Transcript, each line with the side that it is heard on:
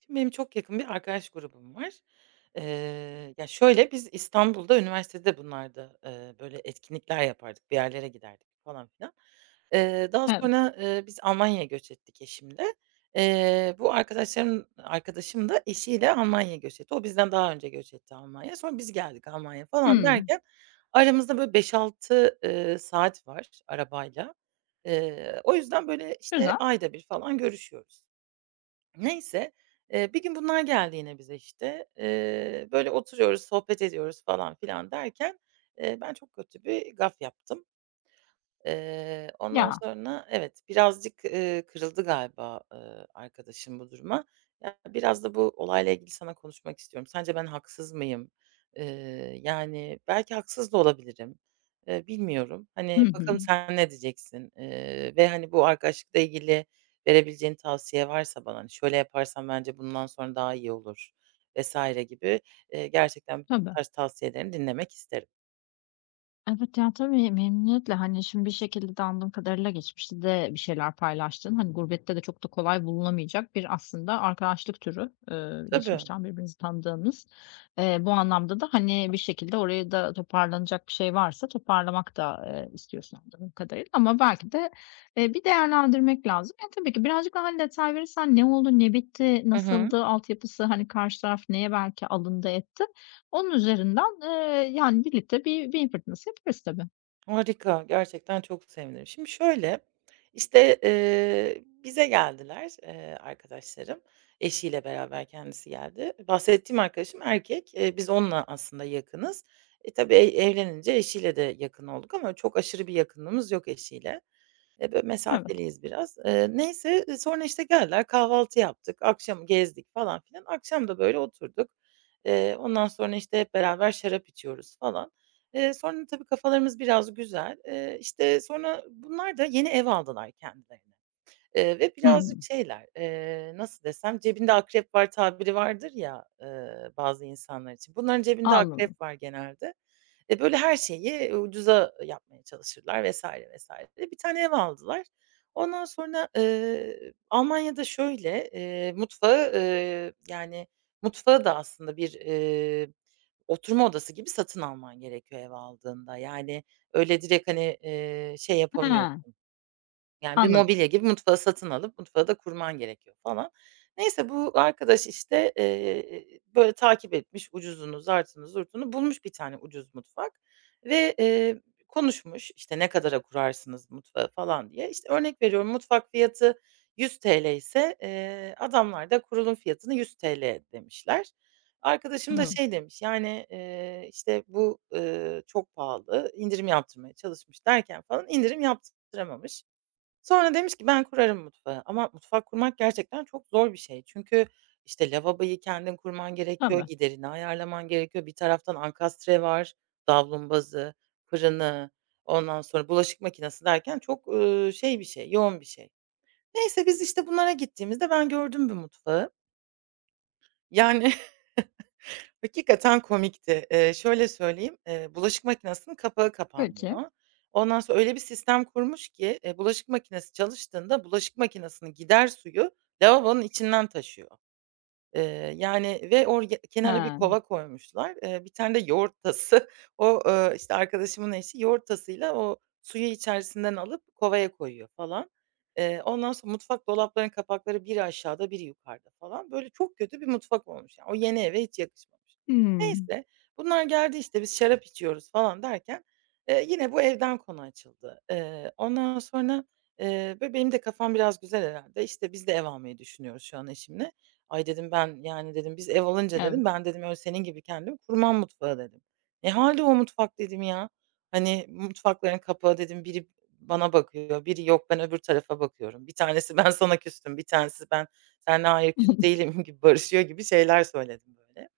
right: Şimdi benim çok yakın bir arkadaş grubum var. Ya, şöyle, biz İstanbul'da üniversitede bunlarda, böyle etkinlikler yapardık, bir yerlere giderdik falan filan. Daha
left: Evet.
right: sonra, biz Almanya'ya göç ettik eşimle. Bu arkadaşım da eşiyle Almanya'ya göç etti. O bizden daha önce göç etti Almanya'ya. Sonra biz geldik Almanya'ya falan
left: Hımm.
right: derken aramızda böyle beş altı saat var arabayla. O yüzden böyle, işte,
left: Güzel.
right: ayda bir falan görüşüyoruz. Neyse, bir gün bunlar geldi yine bize, işte. Böyle oturuyoruz, sohbet ediyoruz falan filan derken, ben çok kötü bir gaf yaptım. Ondan
left: Ya.
right: sonra evet, birazcık, kırıldı galiba, arkadaşım bu duruma. Ya, biraz da bu olayla ilgili sana konuşmak istiyorum. Sence ben haksız mıyım? Yani, belki haksız da olabilirim. Bilmiyorum.
left: Hı
right: Hani, bakalım
left: hı.
right: sen ne diyeceksin? Ve, hani, bu arkadaşlıkla ilgili verebileceğin tavsiye varsa bana, hani, "Şöyle yaparsan bence bundan sonra daha iyi olur." vesaire gibi, gerçekten bu
left: Tabii.
right: tarz tavsiyelerini dinlemek isterim.
left: Evet, ya, tabii memnuniyetle. Hani, şimdi bir şekilde de anladığım kadarıyla geçmişte de bir şeyler paylaştın. Hani, gurbette de çok da kolay bulunamayacak bir aslında arkadaşlık türü,
right: Tabii.
left: geçmişten birbirinizi tanıdığınız. Bu anlamda da, hani, bir şekilde oraya da toparlanacak bir şey varsa toparlamak da, istiyorsun anladığım kadarıyla ama belki de, bir değerlendirmek lazım. E, tabii ki birazcık daha hani detay verirsen ne oldu, ne bitti,
right: Hı hı.
left: nasıldı, altyapısı, hani, karşı taraf neye belki alındı etti? Onun üzerinden, yani, birlikte bir beyin fırtınası yaparız tabii.
right: Harika, gerçekten çok sevinirim. Şimdi şöyle, işte, bize geldiler, arkadaşlarım. Eşiyle beraber kendisi geldi. Bahsettiğim arkadaşım erkek. Biz onunla aslında yakınız. Tabii evlenince eşiyle de yakın olduk ama çok aşırı bir yakınlığımız yok eşiyle. Böyle,
left: Evet.
right: mesafeliyiz biraz. Neyse, sonra, işte, geldiler, kahvaltı yaptık, akşam gezdik falan filan. Akşam da, böyle, oturduk. Ondan sonra, işte, hep beraber şarap içiyoruz falan. Sonra tabii kafalarımız biraz güzel. İşte, sonra bunlar da yeni ev aldılar kendilerine. Ve birazcık
left: Hımm,
right: şeyler, nasıl desem, cebinde akrep var tabiri vardır ya, bazı insanlar için. Bunların cebinde
left: anladım.
right: akrep var genelde. Böyle her şeyi ucuza yapmaya çalışırlar vesaire vesaire. Bir tane ev aldılar. Ondan sonra, Almanya'da şöyle, mutfağı, yani mutfağı da aslında bir, oturma odası gibi satın alman gerekiyor ev aldığında. Yani öyle direkt, hani, şey
left: He,
right: yapamıyorsun. Yani, bir
left: anladım.
right: mobilya gibi mutfağı satın alıp mutfağı da kurman gerekiyor falan. Neyse bu arkadaş, işte, böyle, takip etmiş ucuzunu, zartını, zurtunu bulmuş bir tane ucuz mutfak ve, konuşmuş, işte, "Ne kadara kurarsınız mutfağı?" falan diye. İşte, örnek veriyorum, mutfak fiyatı ₺100 ise, adamlar da kurulum fiyatını ₺100 demişler. Arkadaşım da şey
left: Evet,
right: demiş, yani, işte, "Bu, çok pahalı, indirim yaptırmaya çalışmış." derken falan indirim yaptıramamış. Sonra demiş ki ben kurarım mutfağı ama mutfak kurmak gerçekten çok zor bir şey. Çünkü, işte, lavaboyu kendin kurman gerekiyor,
left: tabii.
right: giderini ayarlaman gerekiyor. Bir taraftan ankastre var, davlumbazı, fırını, ondan sonra bulaşık makinesi derken çok, şey bir şey, yoğun bir şey. Neyse biz, işte, bunlara gittiğimizde ben gördüm bir mutfağı. Yani, hakikaten komikti. Şöyle söyleyeyim, bulaşık makinesinin kapağı
left: Peki.
right: kapanmıyor. Ondan sonra öyle bir sistem kurmuş ki, bulaşık makinesi çalıştığında bulaşık makinesinin gider suyu lavabonun içinden taşıyor. Yani ve or kenara bir
left: He.
right: kova koymuşlar. Bir tane de yoğurt tası. O, işte, arkadaşımın eşi yoğurt tasıyla o suyu içerisinden alıp kovaya koyuyor falan. Ondan sonra mutfak dolaplarının kapakları biri aşağıda biri yukarıda falan. Böyle çok kötü bir mutfak olmuş. Yani o yeni eve hiç yakışmamış.
left: Hımm.
right: Neyse, bunlar geldi, işte, biz şarap içiyoruz falan derken, yine bu evden konu açıldı. Ondan sonra, böyle benim de kafam biraz güzel herhâlde. İşte, biz de ev almayı düşünüyoruz şu an eşimle. Ay, dedim, ben, yani, dedim, biz ev alınca
left: Evet.
right: dedim, ben dedim öyle senin gibi kendimi kurmam mutfağa dedim. Ne halde o mutfak dedim ya. Hani, mutfakların kapağı dedim biri bana bakıyor, biri yok ben öbür tarafa bakıyorum. Bir tanesi ben sana küstüm, bir tanesi ben seninle hayır küs değilim gibi barışıyor gibi şeyler söyledim böyle.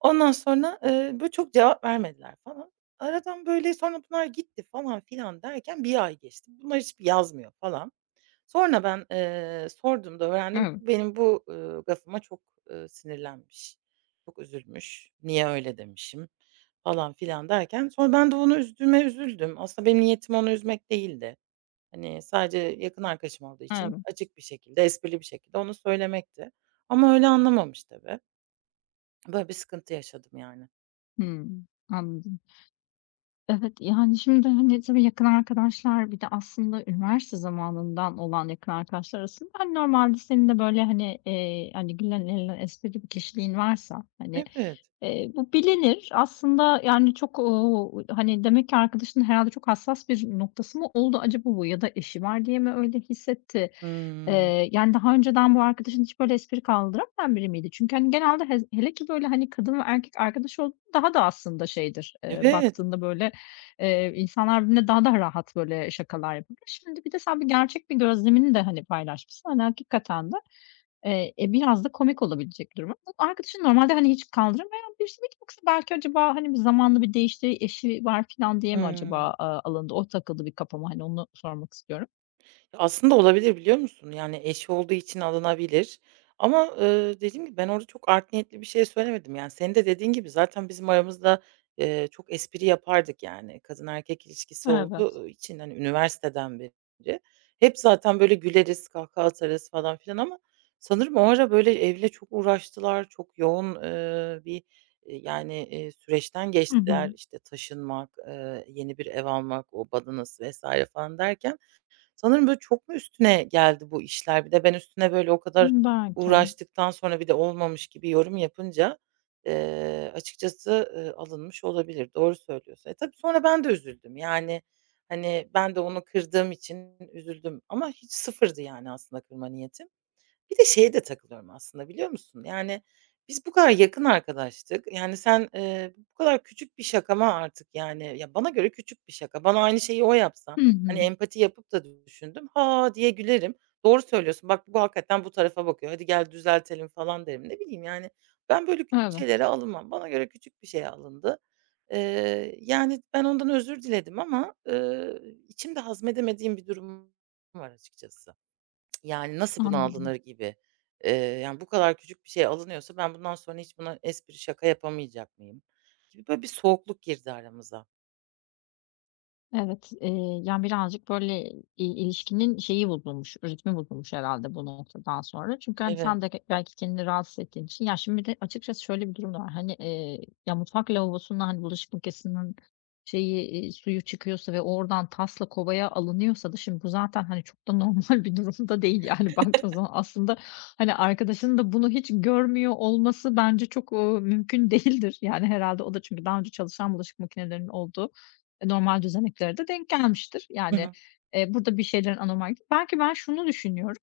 right: Ondan sonra, böyle çok cevap vermediler falan. Aradan böyle sonra bunlar gitti falan filan derken bir ay geçti. Bunlar hiçbir yazmıyor falan. Sonra ben, sorduğumda öğrendim ki
left: Evet.
right: benim bu, gafıma çok, sinirlenmiş, çok üzülmüş, "Niye öyle demişim?" falan filan derken sonra ben de onu üzdüğüme üzüldüm. Aslında benim niyetim onu üzmek değildi. Hani, sadece yakın arkadaşım olduğu için
left: Evet.
right: açık bir şekilde, esprili bir şekilde onu söylemekti. Ama öyle anlamamış tabii. Böyle bir sıkıntı yaşadım yani.
left: Hımm, anladım. Evet, yani, şimdi, hani, tabii yakın arkadaşlar bir de aslında üniversite zamanından olan yakın arkadaşlar arasında, hani, normalde senin de böyle, hani, hani, gülen eğlenen esprili bir kişiliğin varsa, hani,
right: Evet.
left: bu bilinir. Aslında, yani, çok, ooo, hani, demek ki arkadaşının herhalde çok hassas bir noktası mı oldu acaba bu ya da eşi var diye mi öyle hissetti?
right: Hımm.
left: Yani, daha önceden bu arkadaşın hiç böyle espri kaldıramayan biri miydi? Çünkü, hani, genelde hez hele ki böyle, hani, kadın ve erkek arkadaş olduğunda daha da aslında şeydir,
right: Evet.
left: baktığında böyle. İnsanlar birbirine daha da rahat böyle şakalar yapabilir. Şimdi bir de sen bir gerçek bir gözlemini de, hani, paylaşmışsın. Hani, hakikaten de, e, biraz da komik olabilecek durum. Bu arkadaşın normalde, hani, hiç kaldıramayan birisi miydi yoksa belki acaba, hani, bir zamanla bir değişti, eşi var filan diye mi
right: Hıı.
left: acaba, aaa, alındı? O takıldı bir kafama, hani, onu sormak istiyorum.
right: Aslında olabilir, biliyor musun? Yani eşi olduğu için alınabilir ama, dediğim gibi ben orada çok art niyetli bir şey söylemedim. Yani senin de dediğin gibi zaten bizim aramızda, çok espri yapardık yani. Kadın erkek ilişkisi
left: Evet.
right: olduğu için, hani, üniversiteden beri hep zaten böyle güleriz, kahkaha atarız falan filan ama sanırım o ara böyle evle çok uğraştılar. Çok yoğun, bir, yani, süreçten
left: Hı hı.
right: geçtiler. İşte taşınmak, yeni bir ev almak, o badanası vs. falan derken. Sanırım böyle çok mu üstüne geldi bu işler? Bir de ben üstüne böyle o kadar
left: Belki.
right: uğraştıktan sonra bir de olmamış gibi yorum yapınca, açıkçası, alınmış olabilir. Doğru söylüyorsun. Tabii sonra ben de üzüldüm. Yani, hani, ben de onu kırdığım için üzüldüm ama hiç sıfırdı yani aslında kırma niyetim. Bir de şeye de takılıyorum aslında biliyor musun? Yani, biz bu kadar yakın arkadaştık. Yani, sen, bu kadar küçük bir şakama artık, yani, ya, bana göre küçük bir şaka. Bana aynı şeyi o yapsa,
left: Hı
right: hani,
left: hı.
right: empati yapıp da düşündüm, "Ha!" diye gülerim. "Doğru söylüyorsun, bak bu hakikaten bu tarafa bakıyor, hadi gel düzeltelim." falan derim. Ne bileyim, yani, ben böyle küçük şeylere
left: Evet,
right: alınmam. Bana göre küçük bir şeye alındı. Yani, ben ondan özür diledim ama, içimde hazmedemediğim bir durum var açıkçası. Yani, nasıl buna
left: anladım.
right: alınır gibi. Yani, bu kadar küçük bir şey alınıyorsa ben bundan sonra hiç buna espri şaka yapamayacak mıyım gibi böyle bir soğukluk girdi aramıza.
left: Evet, yani, birazcık, böyle, i ilişkinin şeyi bozulmuş, ritmi bozulmuş herhalde bu noktadan sonra. Çünkü, hani,
right: Evet.
left: sen de belki kendini rahatsız ettiğin için. Ya, şimdi bir de açıkçası şöyle bir durum da var. Hani, ya, mutfak lavabosunda, hani, bulaşık makinesinin şeyi, iii, suyu çıkıyorsa ve oradan tasla kovaya alınıyorsa da şimdi bu zaten, hani, çok da normal bir durumda değil, yani, baktığın zaman. Aslında, hani, arkadaşının da bunu hiç görmüyor olması bence çok, mümkün değildir. Yani, herhalde o da çünkü daha önce çalışan bulaşık makinelerinin olduğu e, normal düzeneklere de denk gelmiştir.
right: Hı
left: Yani,
right: hı.
left: burada bir şeylerin anormal. Belki ben şunu düşünüyorum,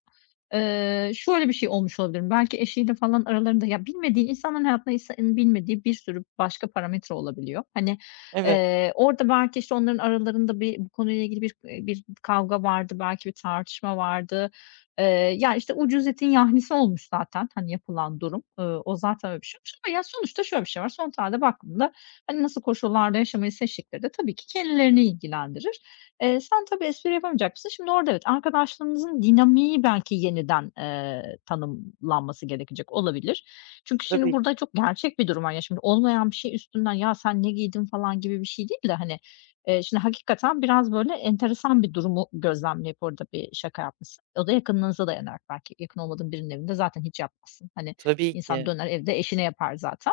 left: şöyle bir şey olmuş olabilir. Belki eşiyle falan aralarında ya, bilmediği insanın hayatında insanın bilmediği bir sürü başka parametre olabiliyor. Hani,
right: Evet.
left: orada belki, işte, onların aralarında bir bu konuyla ilgili bir, e, bir kavga vardı, belki bir tartışma vardı. Eee, Ya, işte, ucuz etin yahnisi olmuş zaten, hani, yapılan durum. O zaten öyle bir şey olmuş ama ya, sonuçta şöyle bir şey var: son tarihte baktığında hani, nasıl koşullarda yaşamayı seçtikleri de tabii ki kendilerini ilgilendirir. Sen tabii espri yapamayacaksın. Şimdi orada evet, arkadaşlığınızın dinamiği belki yeniden, tanımlanması gerekecek olabilir. Çünkü şimdi
right: Tabii ki.
left: burada çok gerçek bir durum var. Ya, şimdi olmayan bir şey üstünden, "Ya, sen ne giydin?" falan gibi bir şey değil de, hani, şimdi hakikaten biraz böyle enteresan bir durumu gözlemleyip orada bir şaka yapmışsın. O da yakınlığınıza dayanarak belki. Yakın olmadığın birinin evinde zaten hiç yapmazsın. Hani,
right: Tabii
left: insan
right: ki.
left: döner evde eşine yapar zaten.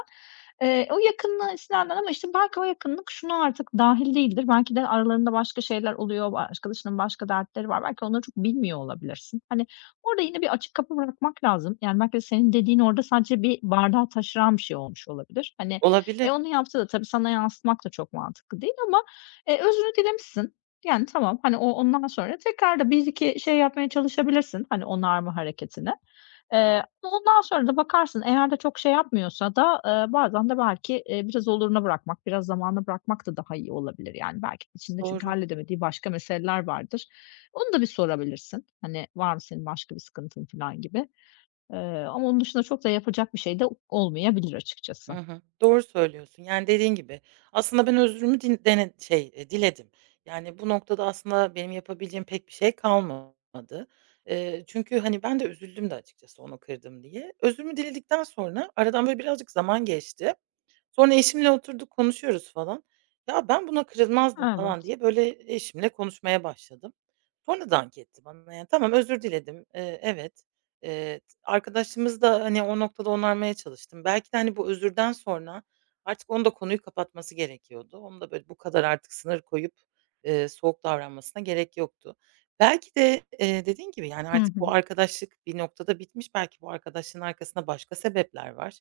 left: O yakınlığa istinaden ama, işte, belki o yakınlık şuna artık dâhil değildir. Belki de aralarında başka şeyler oluyor, arkadaşının başka dertleri var. Belki onları çok bilmiyor olabilirsin. Hani, orada yine bir açık kapı bırakmak lazım. Yani, belki de senin dediğin orada sadece bir bardağı taşıran bir şey olmuş olabilir. Hani, e,
right: Olabilir.
left: onu yaptı da tabii sana yansıtmak da çok mantıklı değil ama, özrünü dilemişsin. Yani, tamam, hani, o ondan sonra tekrar da 1 iki şey yapmaya çalışabilirsin, hani, onarma hareketini. Ondan sonra da bakarsın eğer de çok şey yapmıyorsa da, bazen de belki, biraz oluruna bırakmak, biraz zamana bırakmak da daha iyi olabilir. Yani belki içinde çünkü
right: Doğru.
left: halledemediği başka meseleler vardır. Onu da bir sorabilirsin. Hani, var mı senin başka bir sıkıntın filan gibi. Eee, Ama onun dışında çok da yapacak bir şey de olmayabilir açıkçası.
right: Hı hı. Doğru söylüyorsun. Yani, dediğin gibi aslında ben özrümü din dene şey, diledim. Yani, bu noktada aslında benim yapabileceğim pek bir şey kalmadı. Çünkü, hani, ben de üzüldüm de açıkçası onu kırdım diye. Özrümü diledikten sonra aradan böyle birazcık zaman geçti. Sonra eşimle oturduk konuşuyoruz falan. "Ya, ben buna kırılmazdım." falan
left: Evet.
right: diye böyle eşimle konuşmaya başladım. Sonra dank etti bana. Yani, tamam, özür diledim. Evet. Eee, t hani, o noktada onarmaya çalıştım. Belki de, hani, bu özürden sonra artık onun da konuyu kapatması gerekiyordu. Onun da böyle bu kadar artık sınır koyup, soğuk davranmasına gerek yoktu. Belki de, dediğin gibi, yani,
left: Hı
right: artık bu
left: hı.
right: arkadaşlık bir noktada bitmiş. Belki bu arkadaşlığın arkasında başka sebepler var.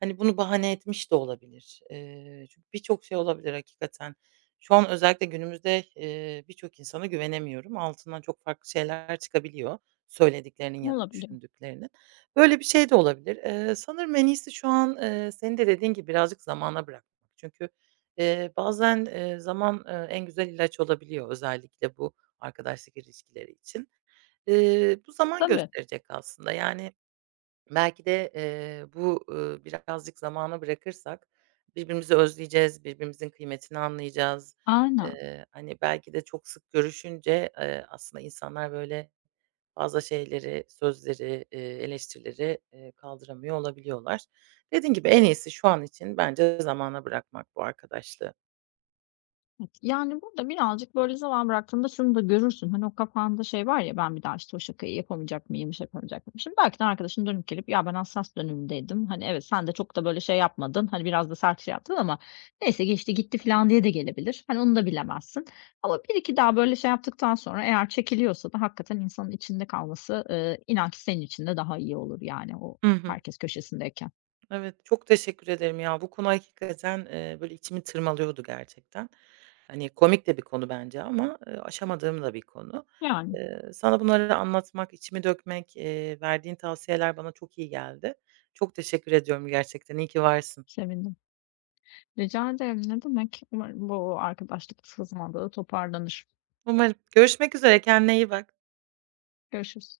right: Hani, bunu bahane etmiş de olabilir. Çünkü birçok şey olabilir hakikaten. Şu an özellikle günümüzde, birçok insana güvenemiyorum. Altından çok farklı şeyler çıkabiliyor söylediklerinin ya da
left: Olabiliyor.
right: düşündüklerinin. Böyle bir şey de olabilir. Sanırım en iyisi şu an, senin de dediğin gibi birazcık zamana bırakmak. Çünkü, bazen, zaman, en güzel ilaç olabiliyor özellikle bu arkadaşlık ilişkileri için. Bu zaman
left: Tabii.
right: gösterecek aslında. Yani, belki de, bu, birazcık zamana bırakırsak birbirimizi özleyeceğiz, birbirimizin kıymetini anlayacağız.
left: Aynen.
right: Hani, belki de çok sık görüşünce, aslında insanlar böyle fazla şeyleri, sözleri, eleştirileri, kaldıramıyor olabiliyorlar. Dediğim gibi en iyisi şu an için bence zamana bırakmak bu arkadaşlığı.
left: Yani, burada birazcık, böyle, zaman bıraktığında şunu da görürsün. Hani, o kafanda şey var ya, "Ben bir daha, işte, o şakayı yapamayacak mıyım, şey yapamayacak mıyım?" Şimdi belki de arkadaşın dönüp gelip, "Ya, ben hassas dönemimdeydim. Hani, evet, sen de çok da, böyle, şey yapmadın. Hani, biraz da sert şey yaptın ama neyse geçti gitti." falan diye de gelebilir. Hani, onu da bilemezsin. Ama 1-2 daha, böyle, şey yaptıktan sonra eğer çekiliyorsa da hakikaten insanın içinde kalması, inan ki senin için de daha iyi olur, yani, o
right: Hı hı.
left: herkes köşesindeyken.
right: Evet, çok teşekkür ederim ya. Bu konu hakikaten, böyle içimi tırmalıyordu gerçekten. Hani, komik de bir konu bence ama, aşamadığım da bir konu.
left: Yani,
right: Sana bunları anlatmak, içimi dökmek, verdiğin tavsiyeler bana çok iyi geldi. Çok teşekkür ediyorum gerçekten. İyi ki varsın.
left: sevindim. Rica ederim, ne demek. Umarım bu arkadaşlık sızmadığı toparlanır.
right: Umarım. Görüşmek üzere, kendine iyi bak.
left: Görüşürüz.